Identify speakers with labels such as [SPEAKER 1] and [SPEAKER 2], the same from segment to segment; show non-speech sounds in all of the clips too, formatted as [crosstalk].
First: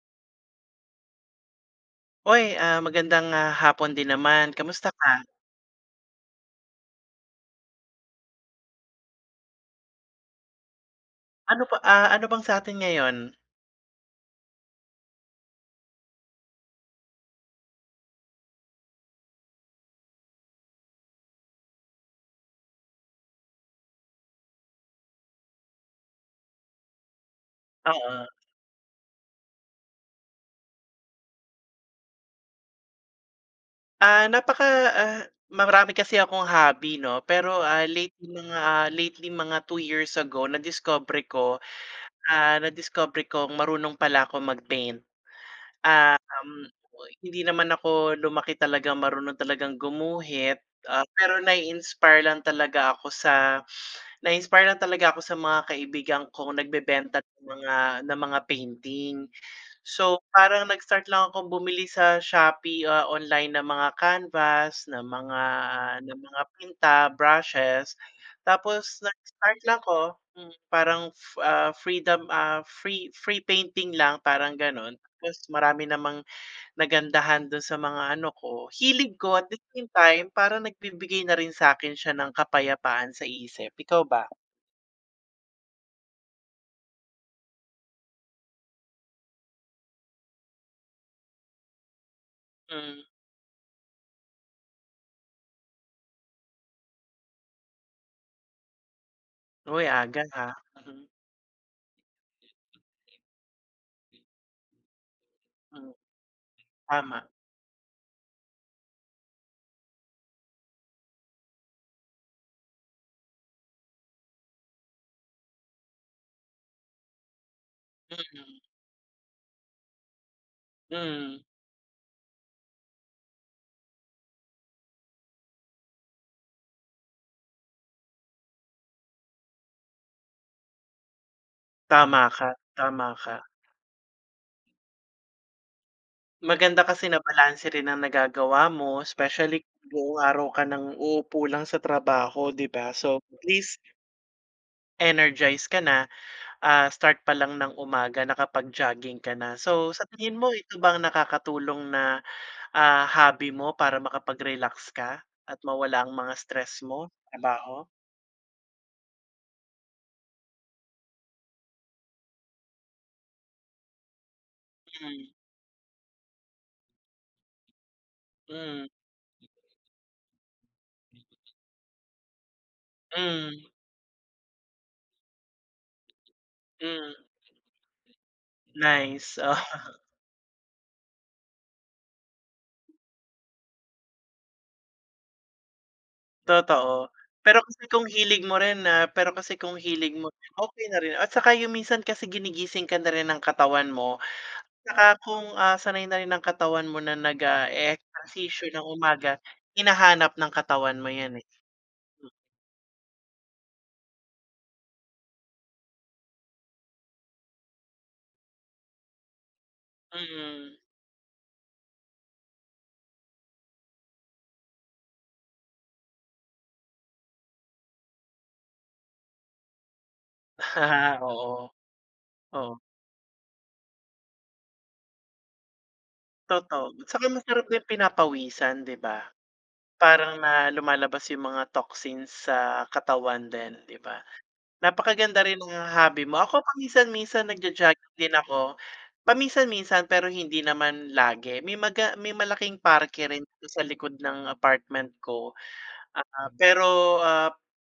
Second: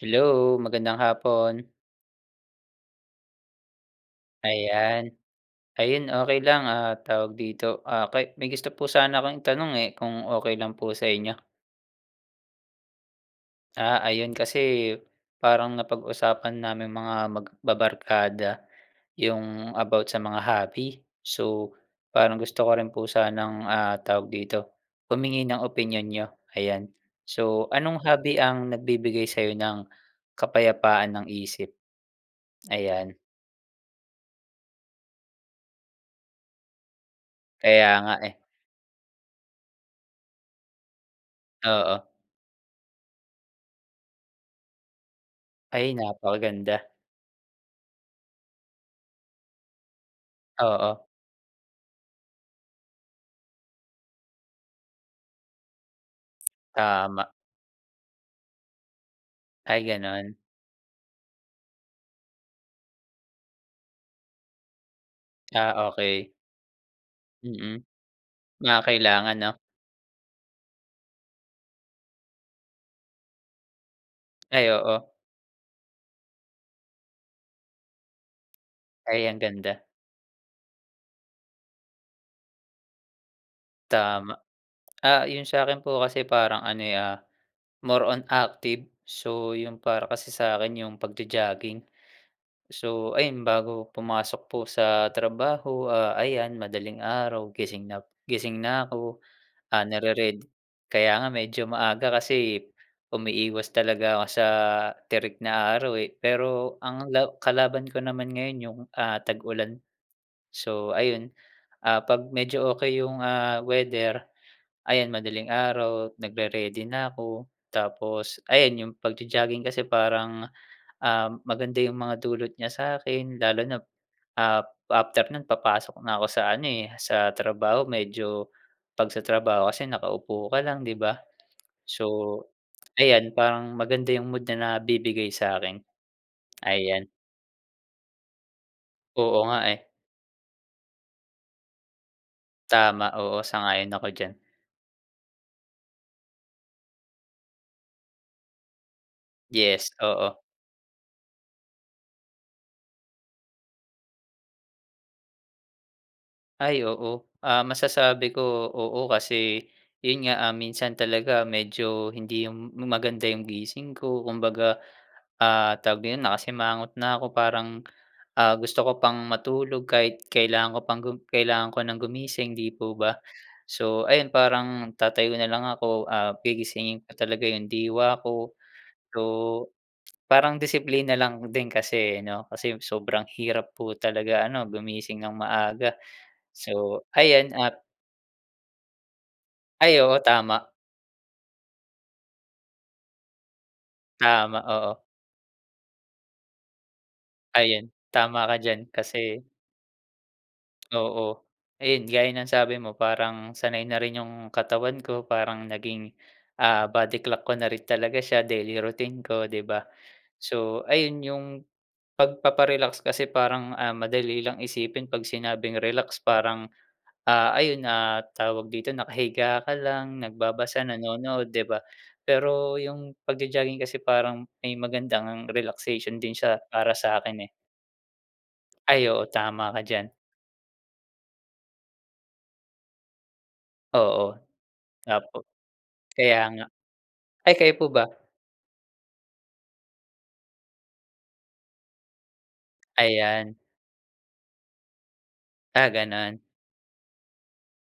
[SPEAKER 1] Hello, magandang hapon.
[SPEAKER 2] Oy, ah, magandang, ah, hapon din naman. Kamusta
[SPEAKER 1] Ayan.
[SPEAKER 2] ka?
[SPEAKER 1] Ayun okey lang. Ah, tawag dito, may gusto po sana akong tanong eh, kung okey lang po sa inyo.
[SPEAKER 2] Ano pa, ah, ano bang sa'tin ngayon?
[SPEAKER 1] Ah, ayun kasi eh, parang napag-usapan naming mga magbabarkada yung about sa mga hobby. So, parang gusto ko rin po sanang, ah, tawag dito, humingi ng opinyon niyo, ayan. So, anong
[SPEAKER 2] Oo.
[SPEAKER 1] hobby ang nagbibigay sa iyo ng kapayapaan ng isip? Ayan.
[SPEAKER 2] Ah, napaka ah, marami kasi akong hobby, no, pero, ah,
[SPEAKER 1] Kaya nga,
[SPEAKER 2] lately,
[SPEAKER 1] eh.
[SPEAKER 2] mga, lately, mga 2 years ago, nadiskobre ko,
[SPEAKER 1] Oo.
[SPEAKER 2] ah, nadiskobre kong marunong pala akong mag-paint.
[SPEAKER 1] Ay,
[SPEAKER 2] Ah, um,
[SPEAKER 1] napakaganda.
[SPEAKER 2] oy, hindi naman ako lumaki talagang marunong talagang gumuhit. Ah,
[SPEAKER 1] Oo.
[SPEAKER 2] pero nai-inspire lang talaga ako sa, na-inspire lang talaga ako sa mga kaibigan kong nagbebenta't
[SPEAKER 1] Tama.
[SPEAKER 2] ng mga, na mga painting.
[SPEAKER 1] Ay,
[SPEAKER 2] So,
[SPEAKER 1] ganun?
[SPEAKER 2] parang nag-start lang akong bumili sa Shopee, ah, online ng mga canvas, ng mga,
[SPEAKER 1] Ah,
[SPEAKER 2] ah, na
[SPEAKER 1] okey.
[SPEAKER 2] mga pinta,
[SPEAKER 1] Mm,
[SPEAKER 2] brushes,
[SPEAKER 1] mga
[SPEAKER 2] tapos
[SPEAKER 1] kailangan, no?
[SPEAKER 2] nag-start lang ko mm, parang, ah, freedom, ah, free, free painting lang parang
[SPEAKER 1] Ay,
[SPEAKER 2] gano'n.
[SPEAKER 1] oo.
[SPEAKER 2] Tapos marami namang nagandahan dun sa mga ano ko, hilig
[SPEAKER 1] Ay,
[SPEAKER 2] ko,
[SPEAKER 1] ang
[SPEAKER 2] at the
[SPEAKER 1] ganda.
[SPEAKER 2] same time, parang nagbibigay na rin sa akin siya ng kapayapaan sa isip, ikaw ba?
[SPEAKER 1] Tama. Ah, yung sa akin po kasi parang ano eh, ah, more on active. So, yung para kasi sa akin yung pagjo-jogging.
[SPEAKER 2] Mm.
[SPEAKER 1] So, ayun, bago pumasok po sa trabaho, ah, ayan, madaling araw, gising nap gising na ako. Ah,
[SPEAKER 2] Hoy, aga,
[SPEAKER 1] narered
[SPEAKER 2] ah, mm.
[SPEAKER 1] kaya nga medyo maaga kasi umiiwas talaga ako sa tirik na
[SPEAKER 2] Mm.
[SPEAKER 1] araw eh. Pero ang
[SPEAKER 2] Tama.
[SPEAKER 1] law kalaban ko naman ngayon, yung, ah, tag-ulan. So ayun, ah, 'pag medyo okey yung, ah, weather, ayan, madaling araw, nagre-ready na ako. Tapos
[SPEAKER 2] Mm.
[SPEAKER 1] ayan yung pagjo-jogging kasi parang, um,
[SPEAKER 2] Mm.
[SPEAKER 1] maganda yung mga dulot niya sa akin, lalo nap ap, after no'n, papasok na ako sa ano, eh, sa trabaho. Medyo, 'pag sa trabaho kasi nakaupo ka lang, 'di ba?
[SPEAKER 2] Tama
[SPEAKER 1] So,
[SPEAKER 2] ka. Tama
[SPEAKER 1] ayan,
[SPEAKER 2] ka.
[SPEAKER 1] parang maganda yung mood na nabibigay sa akin,
[SPEAKER 2] Maganda kasi
[SPEAKER 1] ayan.
[SPEAKER 2] na balanse rin ang nagagawa mo,
[SPEAKER 1] Oo nga,
[SPEAKER 2] especially
[SPEAKER 1] eh.
[SPEAKER 2] buong araw ka nang uupo lang sa trabaho, 'di ba,
[SPEAKER 1] Tama,
[SPEAKER 2] so at
[SPEAKER 1] oo
[SPEAKER 2] least
[SPEAKER 1] sang-ayon ako diyan.
[SPEAKER 2] Energize ka na, ah, start pa lang ng umaga nakapag-jogging ka na.
[SPEAKER 1] Yes,
[SPEAKER 2] So sa
[SPEAKER 1] oo.
[SPEAKER 2] tingin mo ito ba ang nakakatulong na, ah, hobby mo para makapag-relax ka, at mawala ang mga stress
[SPEAKER 1] Ay
[SPEAKER 2] mo,
[SPEAKER 1] oo. Ah,
[SPEAKER 2] trabaho?
[SPEAKER 1] masasabi ko, oo kasi. Yun nga minsan talaga medyo hindi yung maganda yung gising ko kumbaga,
[SPEAKER 2] Mm.
[SPEAKER 1] ah, tawag na yun nakasimangot na ko parang, ah, gusto
[SPEAKER 2] Mm.
[SPEAKER 1] ko pang matulog kahit kailangan ko pang gu kailangan ko nang gumising, 'di po ba.
[SPEAKER 2] Mm.
[SPEAKER 1] So ayun parang tatayo na lang ako, ah, gigisingin ko
[SPEAKER 2] Mm.
[SPEAKER 1] talaga yung diwa ko. So,
[SPEAKER 2] Nice, oo. [chuckles]
[SPEAKER 1] parang disiplina lang din kasi eh 'no, kasi sobrang hirap po talaga ano gumising nang maaga. So
[SPEAKER 2] Totoo.
[SPEAKER 1] ayan
[SPEAKER 2] Pero
[SPEAKER 1] at
[SPEAKER 2] kasi kung hilig mo rin na pero kasi kung
[SPEAKER 1] Ay
[SPEAKER 2] hilig
[SPEAKER 1] oo,
[SPEAKER 2] mo rin,
[SPEAKER 1] tama.
[SPEAKER 2] okey na rin at saka yung minsan kasi ginigising ka na rin ng katawan mo,
[SPEAKER 1] Tama, oo.
[SPEAKER 2] tsaka kung, ah, sanay na rin ng katawan mo na
[SPEAKER 1] Ayun, tama ka
[SPEAKER 2] nag-eehersisyo nang
[SPEAKER 1] diyan
[SPEAKER 2] umaga,
[SPEAKER 1] kasi
[SPEAKER 2] hinahanap ng katawan mo
[SPEAKER 1] Oo.
[SPEAKER 2] 'yan eh.
[SPEAKER 1] Ayun, gaya ng sabi mo parang sanay na rin yung katawan ko parang naging, ah, body clock ko na rin talaga siya daily routine ko, 'di ba.
[SPEAKER 2] Mm.
[SPEAKER 1] So ayun yung pagpapa-relax kasi parang, ah, madali lang isipin 'pag sinabing relax parang, ah, ayun na tawag dito nakahiga ka lang, nagbabasa,
[SPEAKER 2] [chuckles]
[SPEAKER 1] nanonood 'di
[SPEAKER 2] Oo.
[SPEAKER 1] ba. Pero
[SPEAKER 2] Oh.
[SPEAKER 1] yung pag-jo-jogging kasi parang may maganda ngang relaxation din siya
[SPEAKER 2] Totoo,
[SPEAKER 1] para
[SPEAKER 2] tsaka
[SPEAKER 1] sa'kin eh.
[SPEAKER 2] masarap din pinapawisan 'di
[SPEAKER 1] Ay
[SPEAKER 2] ba.
[SPEAKER 1] oo, tama ka diyan.
[SPEAKER 2] Parang na lumalabas yung mga toxins sa katawan din, 'di ba?
[SPEAKER 1] Oo. Opo.
[SPEAKER 2] Napakaganda rin nung hobby
[SPEAKER 1] Kaya
[SPEAKER 2] mo. Ako
[SPEAKER 1] nga.
[SPEAKER 2] paminsan-minsan
[SPEAKER 1] Ay kayo po ba?
[SPEAKER 2] nagja-jogging din ako, paminsan-minsan pero hindi naman lagi, may maga may malaking parke rin
[SPEAKER 1] Ayan.
[SPEAKER 2] dito sa likod ng apartment ko.
[SPEAKER 1] Ah, ganun.
[SPEAKER 2] Ah, pero, ah,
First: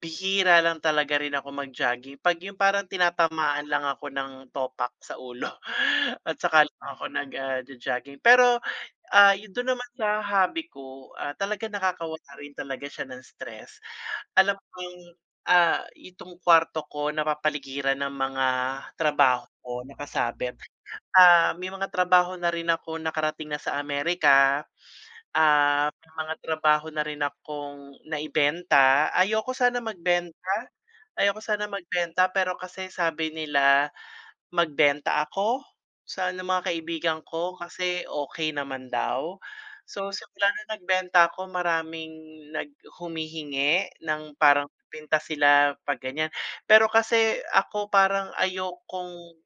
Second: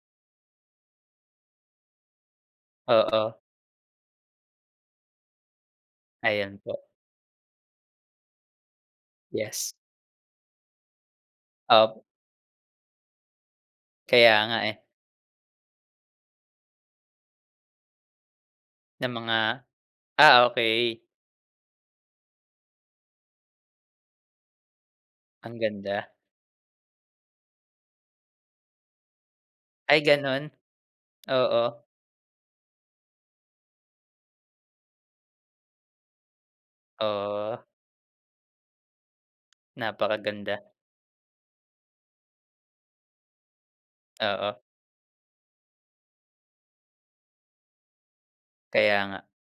[SPEAKER 2] bihira lang talaga rin ako mag-jogging 'pag yung parang
[SPEAKER 1] Oo.
[SPEAKER 2] tinatamaan lang ako ng topak sa ulo at
[SPEAKER 1] Ayan
[SPEAKER 2] saka lang
[SPEAKER 1] po.
[SPEAKER 2] ako nag, ah, jo-jogging. Pero, ah, yun
[SPEAKER 1] Yes.
[SPEAKER 2] dun naman sa hobby ko, ah, talaga
[SPEAKER 1] Opo.
[SPEAKER 2] nakakawala rin talaga siya ng stress,
[SPEAKER 1] Kaya
[SPEAKER 2] alam
[SPEAKER 1] nga eh.
[SPEAKER 2] kong, ah, itong kwarto ko napapaligiran ng mga
[SPEAKER 1] Na mga?
[SPEAKER 2] trabaho ko
[SPEAKER 1] Ah,
[SPEAKER 2] nakasabit,
[SPEAKER 1] okey.
[SPEAKER 2] ah may mga trabaho na rin ako nakarating na sa America.
[SPEAKER 1] Ang
[SPEAKER 2] Ah,
[SPEAKER 1] ganda.
[SPEAKER 2] may mga trabaho na rin akong naibenta ayoko, sana
[SPEAKER 1] Ay
[SPEAKER 2] magbenta,
[SPEAKER 1] ganun.
[SPEAKER 2] ayoko sana
[SPEAKER 1] Oo
[SPEAKER 2] magbenta pero kasi sabi nila magbenta ako sa mga kaibigan ko
[SPEAKER 1] Oh.
[SPEAKER 2] kasi okey naman daw. So simulan
[SPEAKER 1] Napakaganda.
[SPEAKER 2] na nagbenta ako maraming nag humihingi ng
[SPEAKER 1] Oo.
[SPEAKER 2] parang pinta sila 'pag ganyan. Pero kasi ako parang
[SPEAKER 1] Kaya nga.
[SPEAKER 2] ayokong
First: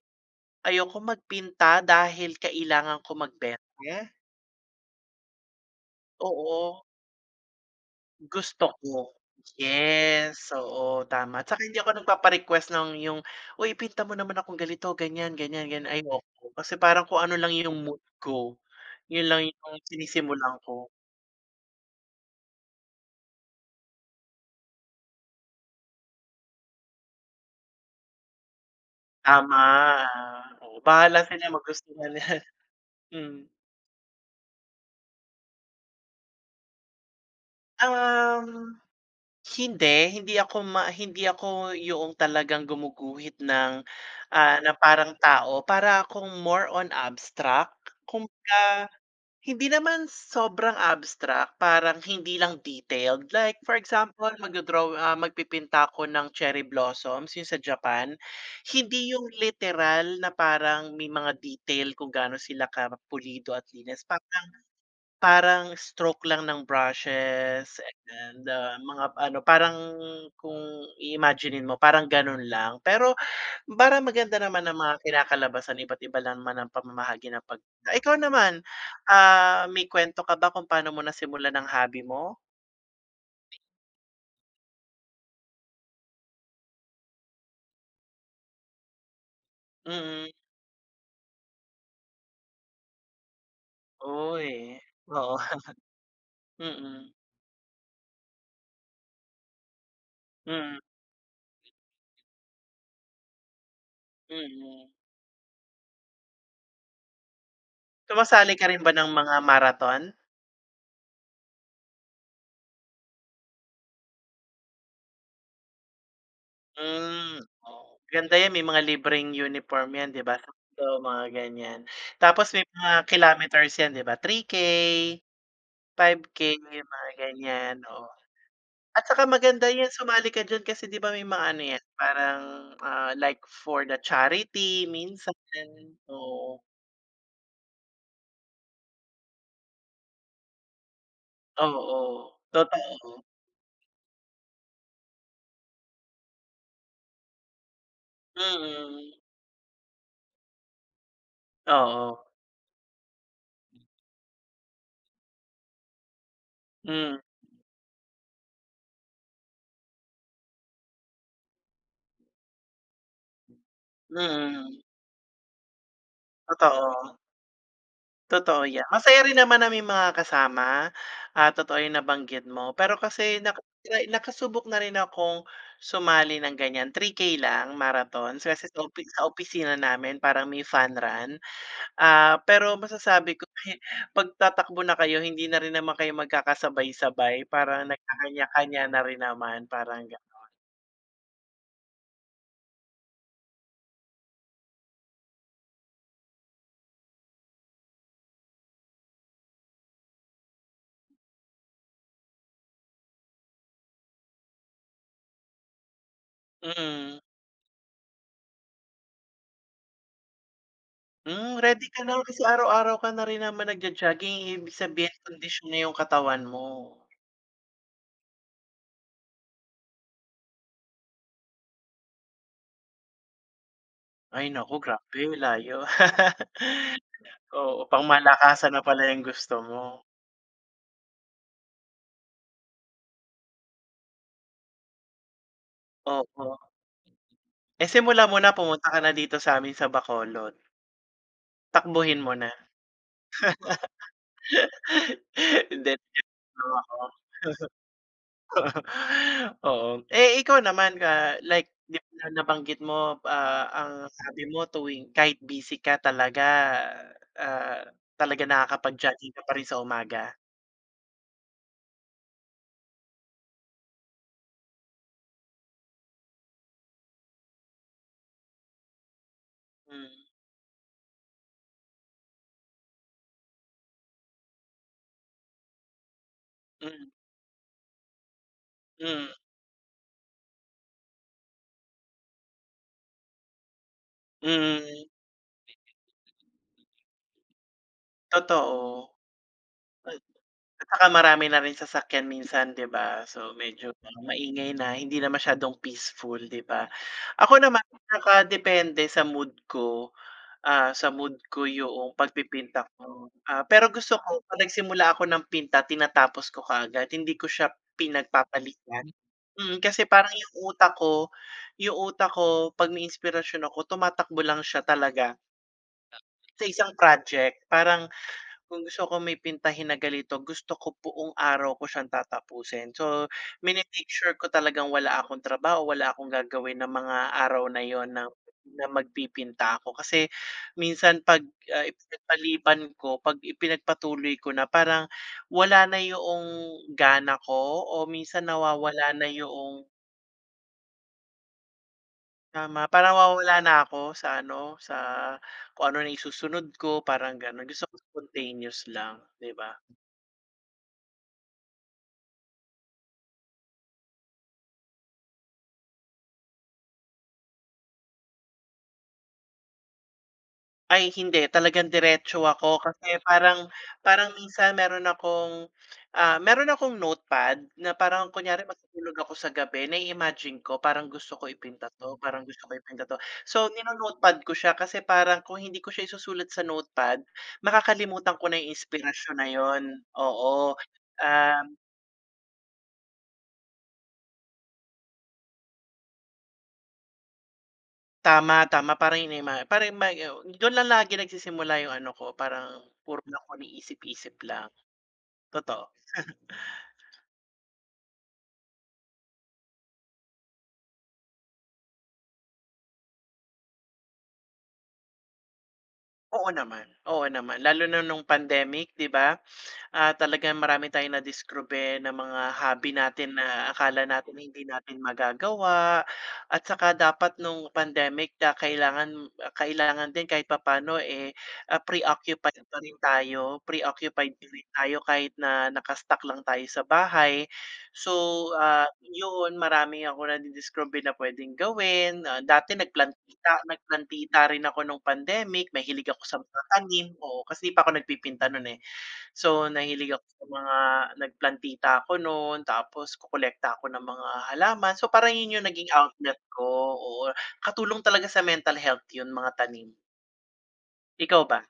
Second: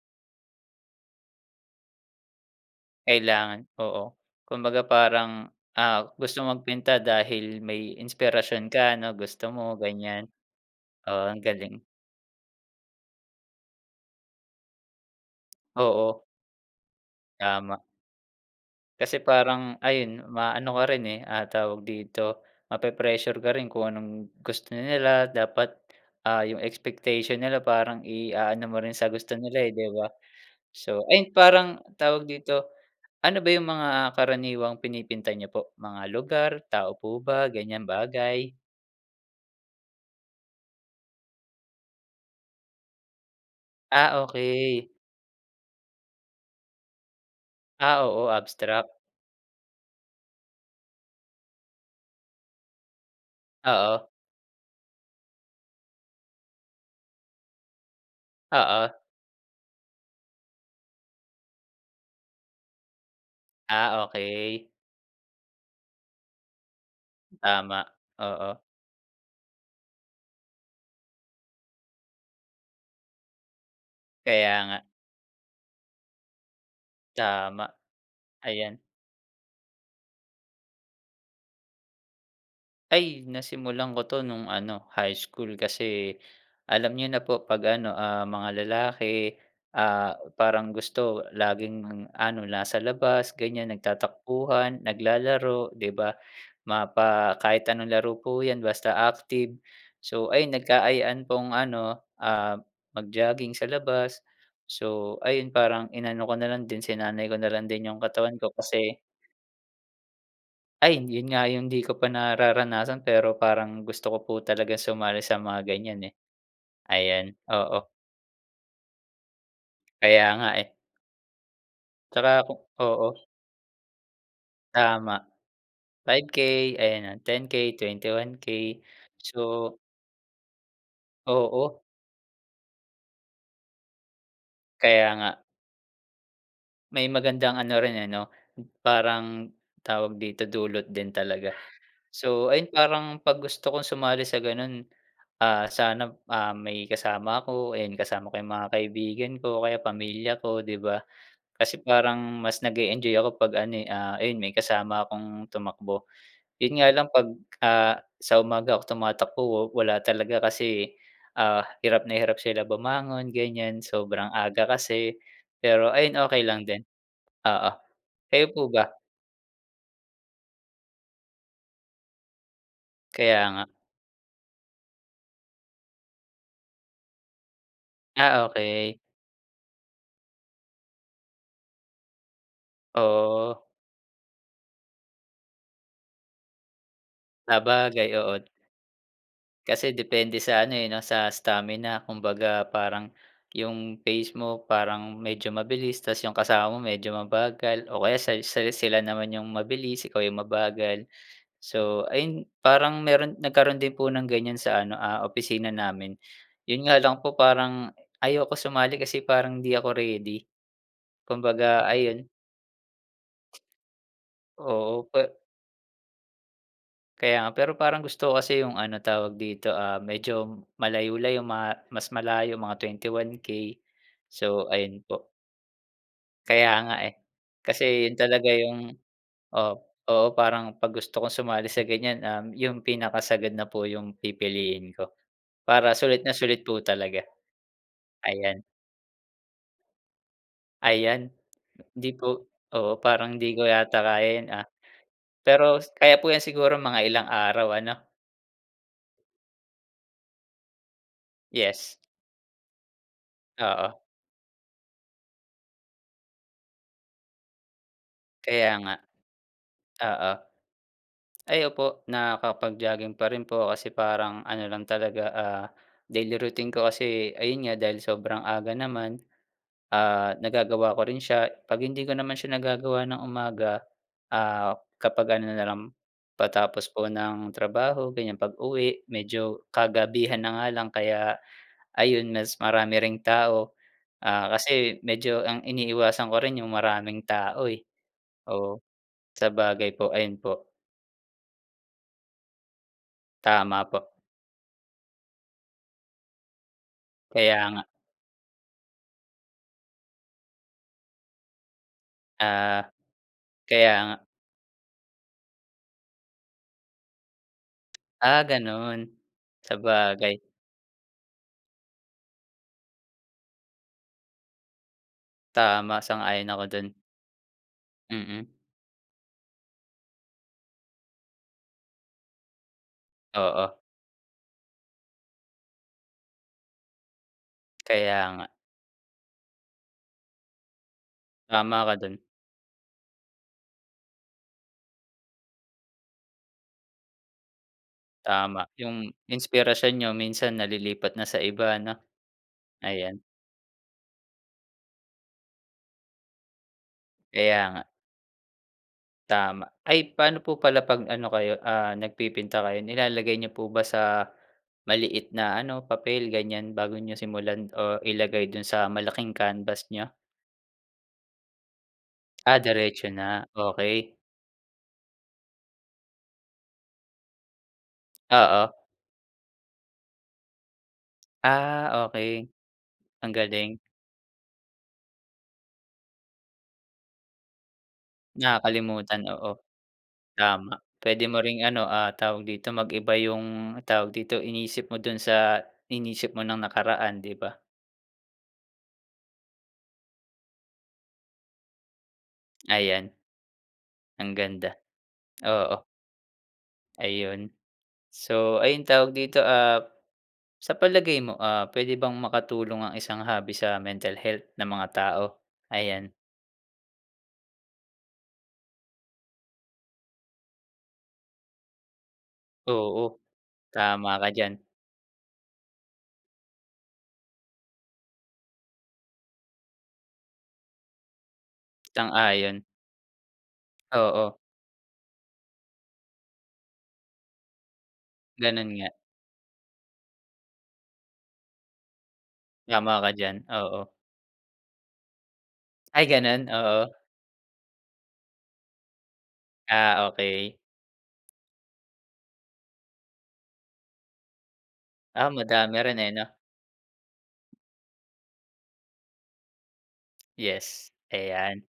[SPEAKER 2] ayokong magpinta dahil kailangan ko
[SPEAKER 1] Kailangan,
[SPEAKER 2] magbenta.
[SPEAKER 1] oo. Kumbaga parang, ah, gusto
[SPEAKER 2] Oo.
[SPEAKER 1] magpinta dahil may inspirasyon
[SPEAKER 2] Gusto
[SPEAKER 1] ka ano
[SPEAKER 2] ko,
[SPEAKER 1] gusto mo, ganyan.
[SPEAKER 2] yes oo
[SPEAKER 1] Oo
[SPEAKER 2] tama.
[SPEAKER 1] ang
[SPEAKER 2] Tsaka
[SPEAKER 1] galing.
[SPEAKER 2] hindi ako nagpapa-request ng yung, "Oy ipinta mo naman akong ganito ganiyan ganiyan ganiyan."
[SPEAKER 1] Oo.
[SPEAKER 2] Ayoko kasi parang kung ano lang yung
[SPEAKER 1] Tama.
[SPEAKER 2] mood ko,
[SPEAKER 1] Kasi
[SPEAKER 2] yun lang yung
[SPEAKER 1] parang ayun
[SPEAKER 2] sinisimulan
[SPEAKER 1] maano ka
[SPEAKER 2] ko.
[SPEAKER 1] rin eh, ah, tawag dito, mape-pressure ka rin kung anong gusto nila dapat, ah, yung expectation nila parang iaano mo rin sa gusto
[SPEAKER 2] Tama,
[SPEAKER 1] nila eh, 'di ba?
[SPEAKER 2] oo,
[SPEAKER 1] So,
[SPEAKER 2] bahala
[SPEAKER 1] ayun
[SPEAKER 2] sila
[SPEAKER 1] parang
[SPEAKER 2] magustuhan
[SPEAKER 1] tawag
[SPEAKER 2] niya.
[SPEAKER 1] dito, ano ba
[SPEAKER 2] Mm.
[SPEAKER 1] yung mga karaniwang pinipinta niyo po, mga lugar tao po ba ganiyang bagay?
[SPEAKER 2] Um, hindi, hindi ako ma hindi ako yoong talagang gumuguhit ng
[SPEAKER 1] Ah,
[SPEAKER 2] ah, na
[SPEAKER 1] okey.
[SPEAKER 2] parang tao para akong more on abstract.
[SPEAKER 1] Ah, oo,
[SPEAKER 2] Kumbaga
[SPEAKER 1] abstract.
[SPEAKER 2] hindi naman sobrang abstract parang hindi lang detailed, like for
[SPEAKER 1] Oo.
[SPEAKER 2] example magdo-draw, ah, magpipinta ako ng cherry blossoms yung sa Japan.
[SPEAKER 1] Oo.
[SPEAKER 2] Hindi yung literal na parang may mga detail kung gaano sila ka pulido at
[SPEAKER 1] Ah,
[SPEAKER 2] linas parang,
[SPEAKER 1] okey.
[SPEAKER 2] parang stroke lang ng brushes,
[SPEAKER 1] Tama, oo.
[SPEAKER 2] ah, mga ano, parang kung iimaginin mo parang ganun lang. Pero parang maganda
[SPEAKER 1] Kaya
[SPEAKER 2] naman ang
[SPEAKER 1] nga.
[SPEAKER 2] mga kinakalabasan iba't iba lang naman ang pamamahagi ng pag
[SPEAKER 1] Tama.
[SPEAKER 2] ah, ikaw naman,
[SPEAKER 1] Ayan.
[SPEAKER 2] ah, may kwento ka ba kung paano mo nasimulan ng hobby mo?
[SPEAKER 1] Ay! Nasimulan ko to nung ano, high school. Kasi alam niyo na po 'pag ano, ah, mga lalaki, ah,
[SPEAKER 2] Mm.
[SPEAKER 1] parang gusto laging ano, nasa labas, ganyan,
[SPEAKER 2] Uy!
[SPEAKER 1] nagtatakbuhan,
[SPEAKER 2] Oo.
[SPEAKER 1] naglalaro, 'di ba?
[SPEAKER 2] [laughs]
[SPEAKER 1] Ma
[SPEAKER 2] Mm.
[SPEAKER 1] pa kahit anong laro po 'yan, basta active. So, ayun,
[SPEAKER 2] Mm.
[SPEAKER 1] nagkaayaan pong ano, ah, mag-jogging sa labas.
[SPEAKER 2] Mm.
[SPEAKER 1] So, ayun, parang inano ko na lang din, sinanay ko na lang din yung katawan ko
[SPEAKER 2] Sumasali ka rin ba
[SPEAKER 1] kasi
[SPEAKER 2] ng mga marathon?
[SPEAKER 1] Ay! Yun nga yung di ko pa nararanasan. Pero parang gusto ko po talaga sumali sa mga ganyan, eh. Ayan,
[SPEAKER 2] Hmm,
[SPEAKER 1] oo.
[SPEAKER 2] oh. Ganda 'yan may mga libreng uniform 'yan, 'di
[SPEAKER 1] Kaya
[SPEAKER 2] ba,
[SPEAKER 1] nga, eh.
[SPEAKER 2] sa mga ganyan?
[SPEAKER 1] Tsaka
[SPEAKER 2] Tapos
[SPEAKER 1] kung
[SPEAKER 2] may mga
[SPEAKER 1] oo.
[SPEAKER 2] kilometers 'yan, 'di ba? 3K,
[SPEAKER 1] Tama!
[SPEAKER 2] five
[SPEAKER 1] five
[SPEAKER 2] K,
[SPEAKER 1] K,
[SPEAKER 2] yung mga
[SPEAKER 1] ayan 10K,
[SPEAKER 2] ganyan, oo.
[SPEAKER 1] 21K.
[SPEAKER 2] At tsaka maganda
[SPEAKER 1] So
[SPEAKER 2] 'yan, sumali ka diyan kasi 'di ba may mga ano
[SPEAKER 1] Oo.
[SPEAKER 2] 'yan parang, ah, like for the charity
[SPEAKER 1] Kaya
[SPEAKER 2] minsan,
[SPEAKER 1] nga.
[SPEAKER 2] oo.
[SPEAKER 1] May magandang ano rin, eh, 'no, parang tawag dito, dulot din talaga.
[SPEAKER 2] Oo,
[SPEAKER 1] So, ayun, parang
[SPEAKER 2] totoo.
[SPEAKER 1] 'pag gusto kong sumali sa ganun, ah, sana, ah, may kasama ako, ayun, kasama ko yung mga
[SPEAKER 2] Mm.
[SPEAKER 1] kaibigan ko o kaya pamilya ko, 'di ba? Kasi parang
[SPEAKER 2] Oo.
[SPEAKER 1] mas nag-e-enjoy ako 'pag ano, eh, ah, ayun, may kasama akong tumakbo. Yun nga lang
[SPEAKER 2] Mm.
[SPEAKER 1] 'pag, ah, sa umaga ako tumatakbo wa wala talaga kasi, ah, hirap na hirap sila bumangon, ganyan, sobrang aga
[SPEAKER 2] Mm.
[SPEAKER 1] kasi. Pero ayun, okey lang din,
[SPEAKER 2] Totoo.
[SPEAKER 1] oo. Kayo
[SPEAKER 2] Totoo
[SPEAKER 1] po
[SPEAKER 2] 'yan.
[SPEAKER 1] ba?
[SPEAKER 2] Masaya rin naman na may mga kasama at totoo yung nabanggit mo. Pero kasi
[SPEAKER 1] Kaya
[SPEAKER 2] naka
[SPEAKER 1] nga.
[SPEAKER 2] nakasubok na rin akong sumali ng ganyan, 3K lang, marathon.
[SPEAKER 1] Ah,
[SPEAKER 2] Kasi sa
[SPEAKER 1] okey.
[SPEAKER 2] opisi sa opisina namin parang may fun run. Ah, pero masasabi ko
[SPEAKER 1] Oh.
[SPEAKER 2] [chuckles] 'pag tatakbo na kayo hindi na rin naman kayo magkakasabay-sabay. Parang
[SPEAKER 1] Sabagay, oo.
[SPEAKER 2] nagkakanya kanya na rin naman,
[SPEAKER 1] Kasi
[SPEAKER 2] parang
[SPEAKER 1] depende
[SPEAKER 2] ganon.
[SPEAKER 1] sa ano, eh, no, sa stamina. Kumbaga, parang yung phase mo parang medyo mabilis tapos yung kasama mo medyo mabagal o kaya sa sa sila naman yung mabilis ikaw yung mabagal. So, ayun, parang meron nagkaroon din po ng ganyan sa ano, ah, opisina namin. Yun nga
[SPEAKER 2] Mm.
[SPEAKER 1] lang po parang ayoko sumali kasi parang hindi ako ready.
[SPEAKER 2] Hmm, ready
[SPEAKER 1] Kumbaga,
[SPEAKER 2] ka na
[SPEAKER 1] ayun.
[SPEAKER 2] kasi araw-araw ka na rin naman nag-jo-jogging, eh, ibig
[SPEAKER 1] Oo,
[SPEAKER 2] sabihin
[SPEAKER 1] pe
[SPEAKER 2] kondisyon na yung katawan mo.
[SPEAKER 1] Kaya nga, pero parang gusto kasi yung ano, tawag dito, ah, medyo malayo-layo ma mas malayo, mga 21K.
[SPEAKER 2] Ay
[SPEAKER 1] So,
[SPEAKER 2] naku,
[SPEAKER 1] ayun
[SPEAKER 2] grabe
[SPEAKER 1] po.
[SPEAKER 2] layo. [laughs]
[SPEAKER 1] Kaya nga, eh.
[SPEAKER 2] Oo, pang
[SPEAKER 1] Kasi yun talaga
[SPEAKER 2] malakasan na
[SPEAKER 1] yung
[SPEAKER 2] pala yung gusto
[SPEAKER 1] oo,
[SPEAKER 2] mo.
[SPEAKER 1] oo. Parang 'pag gusto kong sumali sa ganyan, um, yung pinakasagad na po yung pipiliin ko para sulit na
[SPEAKER 2] Opo.
[SPEAKER 1] sulit po talaga.
[SPEAKER 2] Eh, simulan mo na
[SPEAKER 1] Ayan.
[SPEAKER 2] pumunta ka na dito sa'min sa Bacolod.
[SPEAKER 1] Ayan! Di
[SPEAKER 2] Takbuhin mo
[SPEAKER 1] po
[SPEAKER 2] na.
[SPEAKER 1] oo, parang di ko yata kaya 'yan, ah.
[SPEAKER 2] [laughs]
[SPEAKER 1] Pero
[SPEAKER 2] Hindi,
[SPEAKER 1] kaya po 'yan
[SPEAKER 2] nagbibiro
[SPEAKER 1] siguro
[SPEAKER 2] lang ako.
[SPEAKER 1] mga ilang araw ano
[SPEAKER 2] [laughs] Oo, eh, ikaw naman, ah, like
[SPEAKER 1] Yes.
[SPEAKER 2] na nabanggit mo, ah, ang
[SPEAKER 1] Oo.
[SPEAKER 2] sabi mo tuwing kahit busy ka talaga, ah, talaga
[SPEAKER 1] Kaya nga,
[SPEAKER 2] nakakapag-jogging ka pa rin sa
[SPEAKER 1] oo.
[SPEAKER 2] umaga.
[SPEAKER 1] Ay opo, nakapag-jogging pa rin po kasi parang ano lang talaga, ah, daily routine ko. Kasi ayun nga, dahil sobrang aga naman,
[SPEAKER 2] Mm.
[SPEAKER 1] ah, nagagawa ko rin siya. 'Pag hindi ko naman siya nagagawa ng umaga, ah, kapag ano nalang, patapos po
[SPEAKER 2] Mm.
[SPEAKER 1] ng trabaho, ganyan, pag-uwi
[SPEAKER 2] Mm.
[SPEAKER 1] medyo kagabihan na nga lang kaya ayun, mas marami ring tao, ah, kasi
[SPEAKER 2] Mm.
[SPEAKER 1] medyo ang iniiwasan ko rin yung maraming tao, eh. Oo.
[SPEAKER 2] Totoo,
[SPEAKER 1] Sabagay po, ayun po.
[SPEAKER 2] tsaka marami na rin sasakyan minsan, 'di ba. So,
[SPEAKER 1] Tama
[SPEAKER 2] medyo
[SPEAKER 1] po.
[SPEAKER 2] maingay na, hindi na masyadong peaceful, 'di ba. Ako
[SPEAKER 1] Kaya
[SPEAKER 2] naman
[SPEAKER 1] nga.
[SPEAKER 2] nakadepende sa mood ko, ah, sa mood ko 'yong pagpipinta
[SPEAKER 1] Ah,
[SPEAKER 2] ko. Ah,
[SPEAKER 1] kaya
[SPEAKER 2] pero gusto
[SPEAKER 1] nga.
[SPEAKER 2] ko' pag nagsimula ako ng pinta tinatapos ko kaagad. Hindi ko siya
[SPEAKER 1] Ah,
[SPEAKER 2] pinagpapaliban.
[SPEAKER 1] ganun,
[SPEAKER 2] Mm, kasi parang
[SPEAKER 1] sabagay.
[SPEAKER 2] yung utak ko yung utak ko 'pag may inspirasyon ako tumatakbo lang siya talaga.
[SPEAKER 1] Tama, sang-ayon
[SPEAKER 2] Sa
[SPEAKER 1] ako
[SPEAKER 2] isang
[SPEAKER 1] dun.
[SPEAKER 2] project parang
[SPEAKER 1] Mm.
[SPEAKER 2] kung gusto ko may pintahin na ganito, gusto ko buong araw ko siyang tatapusin. So,
[SPEAKER 1] Oo.
[SPEAKER 2] mini-make sure ko talagang wala akong trabaho, wala akong gagawin ng mga araw na yun na
[SPEAKER 1] Kaya nga.
[SPEAKER 2] na magpipinta ako. Kasi minsan 'pag,
[SPEAKER 1] Tama
[SPEAKER 2] ah,
[SPEAKER 1] ka dun.
[SPEAKER 2] ipinagpaliban ko, 'pag ipinagpatuloy ko na parang wala na 'yong gana ko o minsan
[SPEAKER 1] Tama, yung
[SPEAKER 2] nawawala na 'yong
[SPEAKER 1] inspirasyon niyo minsan nalilipat na sa iba 'no,
[SPEAKER 2] Tama. Parang
[SPEAKER 1] ayan.
[SPEAKER 2] nawawala na ako sa ano, sa kung ano na isusunod ko, parang ganun.
[SPEAKER 1] Kaya nga.
[SPEAKER 2] Gusto ko spontaneous lang, 'di
[SPEAKER 1] Tama.
[SPEAKER 2] ba.
[SPEAKER 1] Ay paano po pala pag ano kayo, ah, nagpipinta kayo? Nilalagay niyo po ba sa maliit na ano, papel ganyan bago niyo simulan o ilagay dun sa malaking canvas niyo?
[SPEAKER 2] Ay, hindi talagang diretso
[SPEAKER 1] Ah,
[SPEAKER 2] ako
[SPEAKER 1] diretso
[SPEAKER 2] kasi
[SPEAKER 1] na
[SPEAKER 2] parang,
[SPEAKER 1] okey.
[SPEAKER 2] parang minsan mayro'n akong, ah, mayro'n akong notepad. Na parang kunyari
[SPEAKER 1] Oo.
[SPEAKER 2] matutulog ako sa gabi na-i-imagine ko "Parang gusto ko ipinta
[SPEAKER 1] Ah,
[SPEAKER 2] to, parang
[SPEAKER 1] okey,
[SPEAKER 2] gusto ko ipinta to."
[SPEAKER 1] Ang
[SPEAKER 2] So,
[SPEAKER 1] galing.
[SPEAKER 2] ni-no-notepad ko siya kasi parang kung hindi ko siya isusulat sa notepad, makakalimutan ko na
[SPEAKER 1] Nakakalimutan,
[SPEAKER 2] inspirasyon na
[SPEAKER 1] oo.
[SPEAKER 2] yun,
[SPEAKER 1] Tama,
[SPEAKER 2] oo,
[SPEAKER 1] puwede mo ring
[SPEAKER 2] um
[SPEAKER 1] ano, ah, tawag dito mag-iba yung tawag dito, iniisip mo do'n sa iniisip mo ng nakaraan di ba?
[SPEAKER 2] Tama, tama pa rin may ma pa rin ma yun do'n lang lagi nagsisimula yung ano ko parang
[SPEAKER 1] Ayan.
[SPEAKER 2] puro ko
[SPEAKER 1] Ang
[SPEAKER 2] niisip-isip lang,
[SPEAKER 1] ganda, oo.
[SPEAKER 2] totoo. [chuckles]
[SPEAKER 1] Ayun. So, ayun tawag dito, ah, sa palagay mo, ah, pwede bang makatulong ang isang hobby sa mental health ng mga tao? Ayan.
[SPEAKER 2] Oo naman, oo naman lalo na nung pandemic di ba? Ah, talagang marami tayong nadiskubre ng mga hobby
[SPEAKER 1] Oo,
[SPEAKER 2] natin na akala
[SPEAKER 1] tama ka
[SPEAKER 2] natin
[SPEAKER 1] diyan.
[SPEAKER 2] hindi natin magagawa at saka dapat nung pandemic ka kailangan, kailangan din kahit papaano, eh, pre-occupied
[SPEAKER 1] Sang-ayon.
[SPEAKER 2] pa rin tayo. Pre-occupied
[SPEAKER 1] Oo.
[SPEAKER 2] pa rin tayo kahit na naka-stuck lang tayo sa bahay so,
[SPEAKER 1] Gano'n
[SPEAKER 2] ah,
[SPEAKER 1] nga.
[SPEAKER 2] yun marami ako nadidiskubre na puwedeng gawin. Dati
[SPEAKER 1] Tama ka diyan,
[SPEAKER 2] nagplantita,
[SPEAKER 1] oo.
[SPEAKER 2] nagplantita rin ako nung pandemic
[SPEAKER 1] Ay,
[SPEAKER 2] mahilig ako sa
[SPEAKER 1] gano'n?
[SPEAKER 2] mga
[SPEAKER 1] Oo.
[SPEAKER 2] tanim, oo kasi di pa ako nagpipinta no'n, eh. So,
[SPEAKER 1] Ah,
[SPEAKER 2] nahilig ako sa
[SPEAKER 1] okey.
[SPEAKER 2] mga nagplantita ako no'n tapos kokolekta ako ng mga halaman. So
[SPEAKER 1] Ah,
[SPEAKER 2] parang yun yung
[SPEAKER 1] madami
[SPEAKER 2] naging
[SPEAKER 1] rin, eh, no?
[SPEAKER 2] outlet ko, oo katulong talaga sa mental health yun mga tanim.
[SPEAKER 1] Yes,
[SPEAKER 2] Ikaw ba?
[SPEAKER 1] ayan.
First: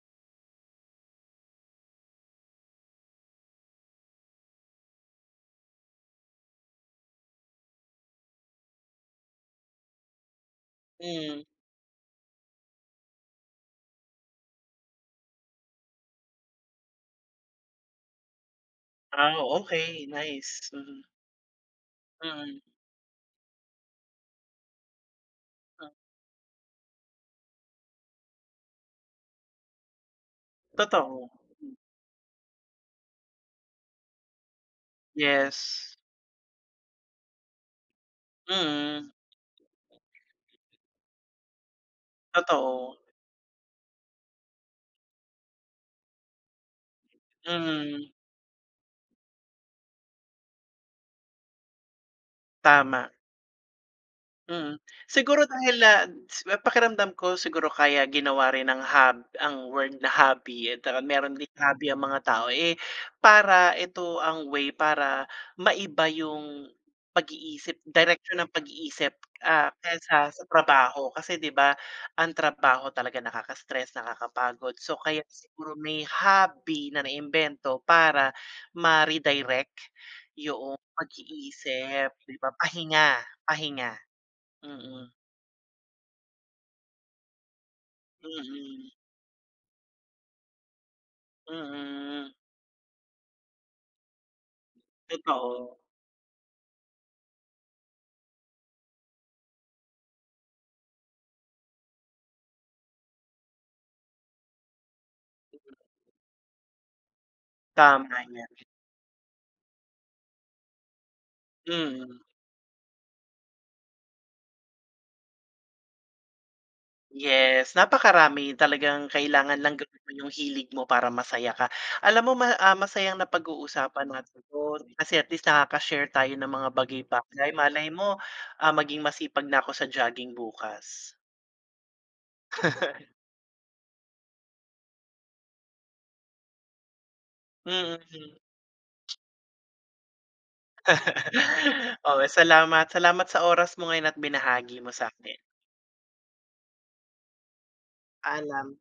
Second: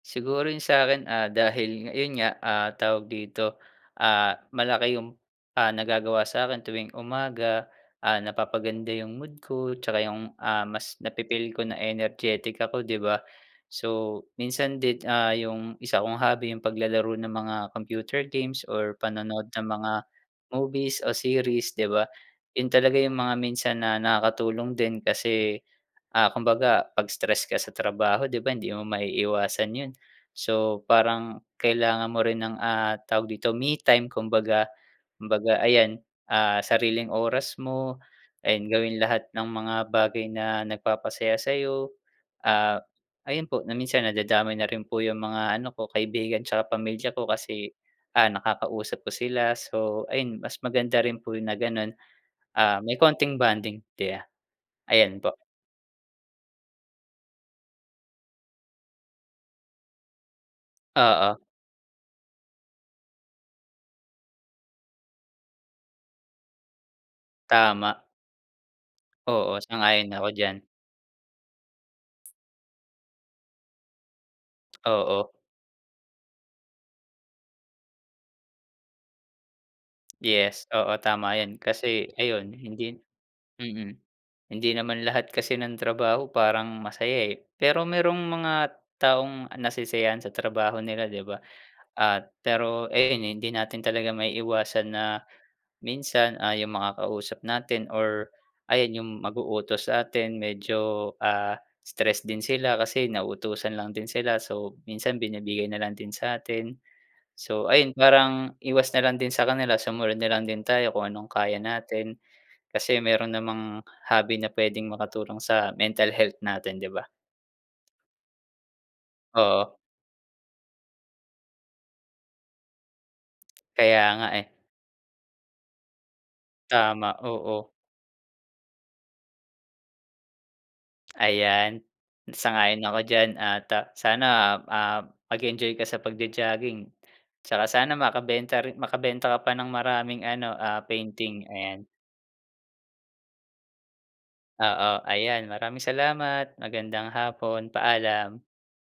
[SPEAKER 1] Siguro yung sakin, ah, dahil ayun nga, ah, tawag dito? Ah, malaki yung, ah, nagagawa sakin tuwing umaga, ah, napapaganda yung mood ko 'tsaka yung, ah, mas
[SPEAKER 2] Hmm.
[SPEAKER 1] napi-feel ko na energetic ako 'di ba? So minsan din, ah, yung 1 kong hobby yung paglalaro ng mga computer games or
[SPEAKER 2] Ah,
[SPEAKER 1] panonood ng mga
[SPEAKER 2] okey nice,
[SPEAKER 1] movies
[SPEAKER 2] mm.
[SPEAKER 1] o series 'di ba,
[SPEAKER 2] Mm.
[SPEAKER 1] yun talaga yung mga minsan na nakakatulong din kasi,
[SPEAKER 2] Ah.
[SPEAKER 1] ah, kumbaga pag stress ka sa trabaho 'di ba, hindi mo maiiwasan yun. So
[SPEAKER 2] Totoo,
[SPEAKER 1] parang
[SPEAKER 2] hmm.
[SPEAKER 1] kailangan mo rin ng, ah, tawag dito me time kumbaga, kumbaga
[SPEAKER 2] Yes.
[SPEAKER 1] ayan, ah, sariling oras mo ayun gawin
[SPEAKER 2] Mm.
[SPEAKER 1] lahat ng mga bagay na nagpapasaya sayo, ah,
[SPEAKER 2] Totoo.
[SPEAKER 1] ayun po na minsan nadadamay na rin po yung mga ano ko kaibigan 'tsaka pamilya ko kasi,
[SPEAKER 2] Mm.
[SPEAKER 1] ah, nakakausap ko sila. So, ayun mas maganda rin po yung na gano'n, ah, may
[SPEAKER 2] Tama.
[SPEAKER 1] konting bonding 'di ba?
[SPEAKER 2] Mm,
[SPEAKER 1] ayan po.
[SPEAKER 2] siguro dahil, ah, pakiramdam ko siguro kaya ginawa rin ng hob ang word na hobby at mayro'n
[SPEAKER 1] Oo.
[SPEAKER 2] din hobby ang mga tao, eh, para ito ang way para maiba yung, pag-iisip
[SPEAKER 1] Tama.
[SPEAKER 2] direksyon ng pag-iisip,
[SPEAKER 1] Oo,
[SPEAKER 2] ah,
[SPEAKER 1] sang-ayon ako
[SPEAKER 2] kaysa sa
[SPEAKER 1] diyan.
[SPEAKER 2] trabaho. Kasi 'di ba, ang trabaho talaga nakakastress, nakakapagod, so kaya
[SPEAKER 1] Oo.
[SPEAKER 2] siguro may hobby na naimbento para ma-redirect
[SPEAKER 1] Yes,
[SPEAKER 2] yung
[SPEAKER 1] oo tama 'yan.
[SPEAKER 2] pag-iisip
[SPEAKER 1] Kasi
[SPEAKER 2] 'di ba?
[SPEAKER 1] ayun hindi
[SPEAKER 2] Pahinga,
[SPEAKER 1] mm.
[SPEAKER 2] pahinga.
[SPEAKER 1] Hindi naman
[SPEAKER 2] Mm.
[SPEAKER 1] lahat kasi ng trabaho parang masaya, eh, pero mayrong mga
[SPEAKER 2] Mm.
[SPEAKER 1] taong nasisiyahan sa trabaho nila 'di ba. At
[SPEAKER 2] Mm.
[SPEAKER 1] pero ayan hindi natin talaga maiiwasan na,
[SPEAKER 2] Totoo.
[SPEAKER 1] minsan ay yung makakausap natin or, ayan yung mag-uutos sa'tin medyo, ah, stress din sila kasi nauutusan lang din sila. So, minsan binibigay
[SPEAKER 2] Mm.
[SPEAKER 1] na lang din satin. So ayun,
[SPEAKER 2] Tama 'yan.
[SPEAKER 1] parang iwas na lang din sa kanila sumunod na lang din tayo kung anong kaya natin.
[SPEAKER 2] Mm.
[SPEAKER 1] Kasi mayro'n namang hobby na puwedeng makatulong sa mental health natin 'di ba?
[SPEAKER 2] Yes, napakarami talagang kailangan
[SPEAKER 1] Oo.
[SPEAKER 2] lang gawin yung hilig mo para masaya ka. Alam mo ma ah, masayang
[SPEAKER 1] Kaya
[SPEAKER 2] napag-uusapan
[SPEAKER 1] nga,
[SPEAKER 2] natin
[SPEAKER 1] eh.
[SPEAKER 2] 'to kasi at least nakaka-share tayo ng mga
[SPEAKER 1] Tama,
[SPEAKER 2] bagay-bagay
[SPEAKER 1] oo.
[SPEAKER 2] malay mo, ah, maging masipag na ko sa jogging bukas.
[SPEAKER 1] Ayan, sang-ayon ako
[SPEAKER 2] [laughs]
[SPEAKER 1] diyan at sana, ah, mag-enjoy ka sa pag-jo-jogging 'tsaka sana
[SPEAKER 2] Mm.
[SPEAKER 1] makabenta rin makabenta ka pa ng maraming ano, ah, painting, ayan.
[SPEAKER 2] [laughs] Oo, salamat salamat sa oras mo ngayon at binahagi mo
[SPEAKER 1] Oo,
[SPEAKER 2] sa'kin.
[SPEAKER 1] ayan maraming salamat, magandang hapon. Paalam.
[SPEAKER 2] Paalam.